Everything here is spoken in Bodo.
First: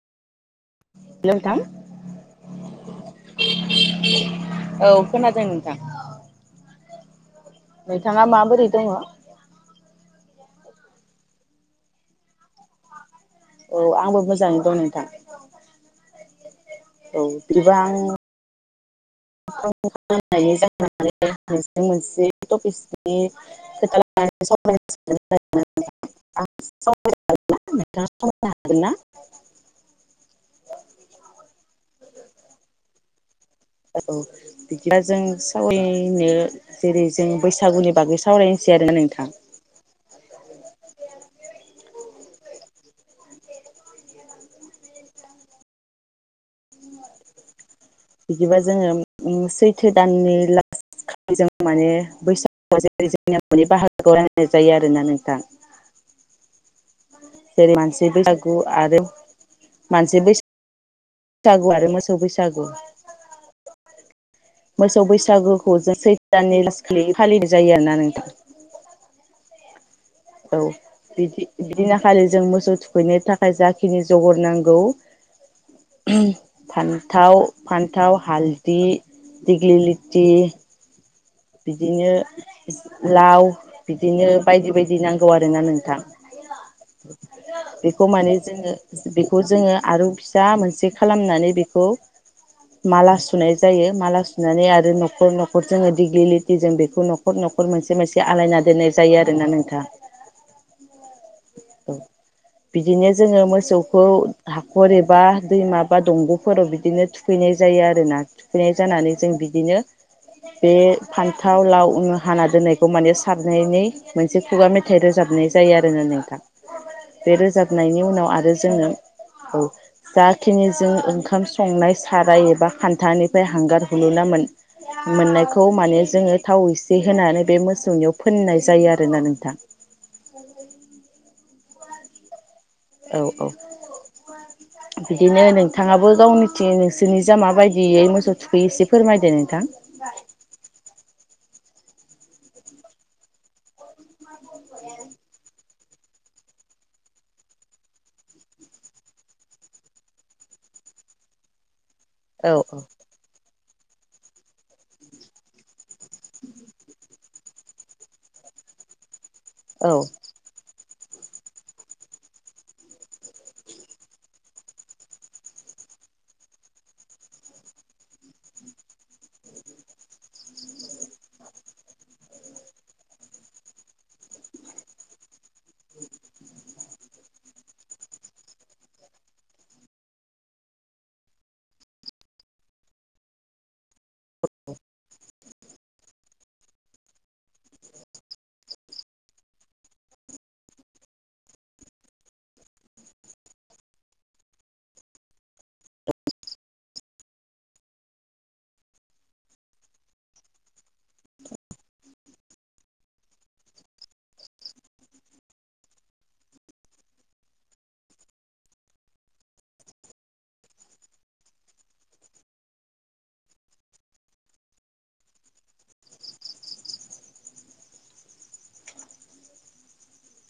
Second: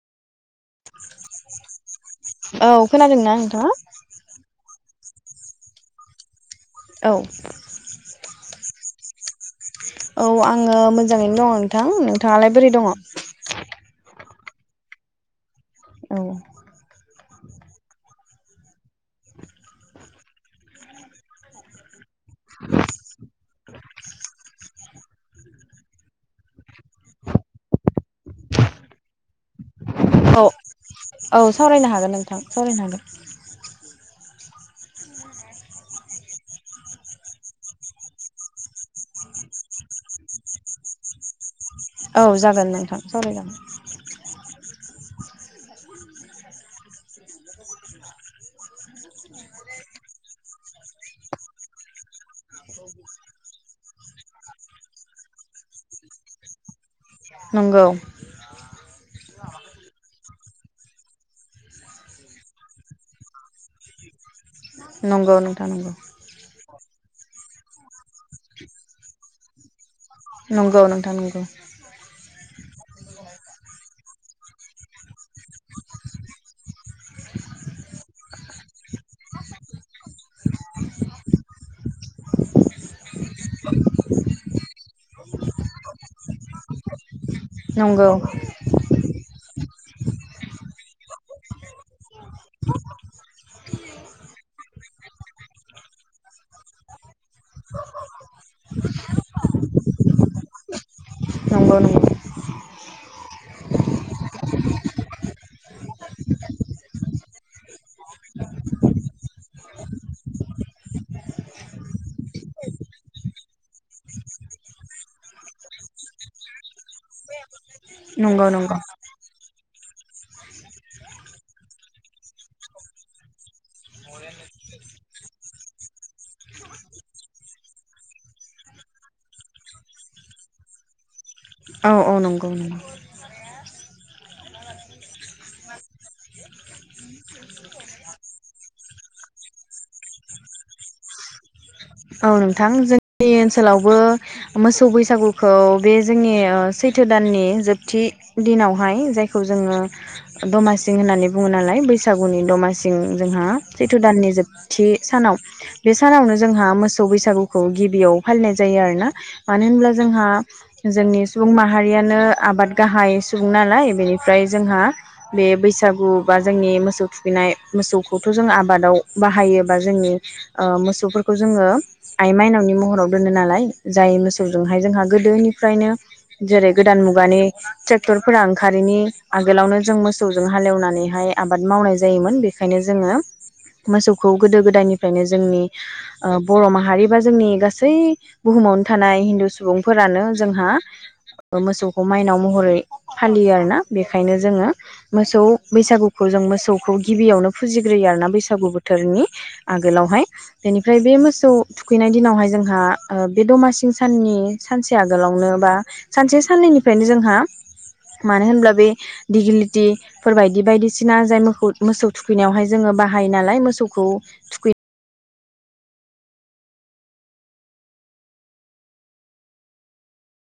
हेल' नोंथां औ खोनादों ना नोंथाङा? औ खोनादों नोंथां। औ। नोंथाङा माबोरै दङ'। औ आङो मोजाङैनो दङ' नोंथां। नोंथाङालाय बोरै दङ'? औ आंबो मोजाङै दं नोंथां। औ। औ बिदिबा आं [unintelligible] औ औ सावरायनो हागोन नोंथां सावरायनो हागोन। औ बिदिबा जों सावरायनो जेरै जों बैसागुनि बागै सावरायनोसै आरोना नोंथां। औ जागोन नोंथां सावरायजागोन। बिदिबा जोङो ओम सैथो दाननि लास खालि जों माने बैसागु जेरै जोंनियाव आंगुनि बाहागोखौ रायनाय जायो आरोना नोंथां। जेरै नंगौ मानसै बैसागु। आरो मानसि बैस सागु आरो मोसौ बैसागु। मोसौ नंगौ नोंथां बैसागोखौ नंगौ जों सैथ्रो दाननि लास फालि फालिनाय जायो आरोना नोंथां। औ नंगौ नोंथां नंगौ बिदि बिदिना खालि जों मोसौ थुख थुखैनो थाखाय जाखिनि जगर नांगौ [unintelligible] फान्थाव फान्थाव हालदि दिग्लिलिटि बिदिनो लाव बिदिनो बायदि बायदि नांगौ आरोना नोंथां। बेखौ नंगौ माने जोङो बे खौ जोङो आरुं फिसा मोनसे खालामनानै बेखौ माला सुनाय जायो माला सुनानै आरो न'खर न'खर जोङो दिग्लिलिटिजों बेखौ न'खर न'खर मोनसे मोनसे आलायना दोननाय जायो आरोना नोंथां। नंगौ औ नंगौ बिदिनो जोङो मोसौखौ हाखर एबा दैमा बा दंग'फोराव बिदिनो थुखैनाय जायो आरोना थुखैनाय जानानै जों बिदिनो बे फान्थाव लाव उनु हाना दोननायखौ माने सारनायनै मोनसे खुगा मेथाइ रोजाबनाय जायो आरोना नोंथां। बे रोजाब खांनायनि उनाव नंगौ आरो नंगौ जोङो औ जाखिनि जों ओंखाम संनाय साराय एबा खान्थानिफ्राय हांगार हुलुना मोन-मोननायखौ खौ माने जोङो थाव इसे होनानै बे मोसौनियाव फोननाय जायो आरोना नोंथां। औ औ नंगौ नंगौ। औ औ बिदिनो नोंथाङाबो गावनिथिं नोंसोरनिजां माबायदियै मोसौ थुखैयो एसे फोरमायदो नोंथां। औ नोंथां जोंनि ओनसोलावबो मोसौ बैसागुखौ बे जोंनि ओ सैथो दाननि जोबथि दिनावहाय जायखौ जोङो दमासि होननानै बुङो नालाय बैसाग सागुनि औ दमासिं जोंहा सैथ्र' दाननि जोबथि सानाव बे सानावनो जोंहा मोसौ मोसौ बैसागुखौ गिबियाव फालिनाय जायो आरो ना । मानो होनब्ला औ जोंहा जोंनि सुबुं माहारियानो आबाद गाहाय सुबुं नालाय बेनिफ्राय जोंहा बे बैसागु बा जोंनि मोसौ थुखैनाय मोसौखौथ' जों आबादाव बाहायोबा जोंनि ओ मोसौफोरखौ जोङो आइ माइनावनि महराव दोनो नालाय जाय मोसौजोंहाय जोंहा गोदोनि फ्रायनो जेरै गोदान मुगानि ट्रेक्टरफोरा ओंखारैनि आगोलावनो जों मोसौजों हालेवनानैहाय आबाद मावनाय जायोमोन बेखायनो जोङो मोसौखौ गोदो गोदायनिफ्रायनो जोंनि ओ बर' माहारि बा जोंनि गासै बुहुमावनो थानाय हिन्दु सुबुंफोरानो जोंहा ओ मोसौखौ माइनाव महरै फालियो आरोना बेखायनो जोङो मोसौ बैसागुखौ जों मोसौखौ गिबियावनो फुजिग्रोयो आरोना बैसागु बोथोरनि आगोलावहाय बेनिफ्राय बे मोसौ सौखौ थुखैनाय दिनावहाय जोंहा ओं बे दमासि साननि सानसे आगोलावनो बा सानसे साननैनिफ्रायनो जोंहा मानो होनब्ला बे दिगिलिटि फोर बायदि बायदिसिना जाय मोखौ मोसौ थुखैनायावहाय जोङो बाहायो नालाय मोसौखौ थुखै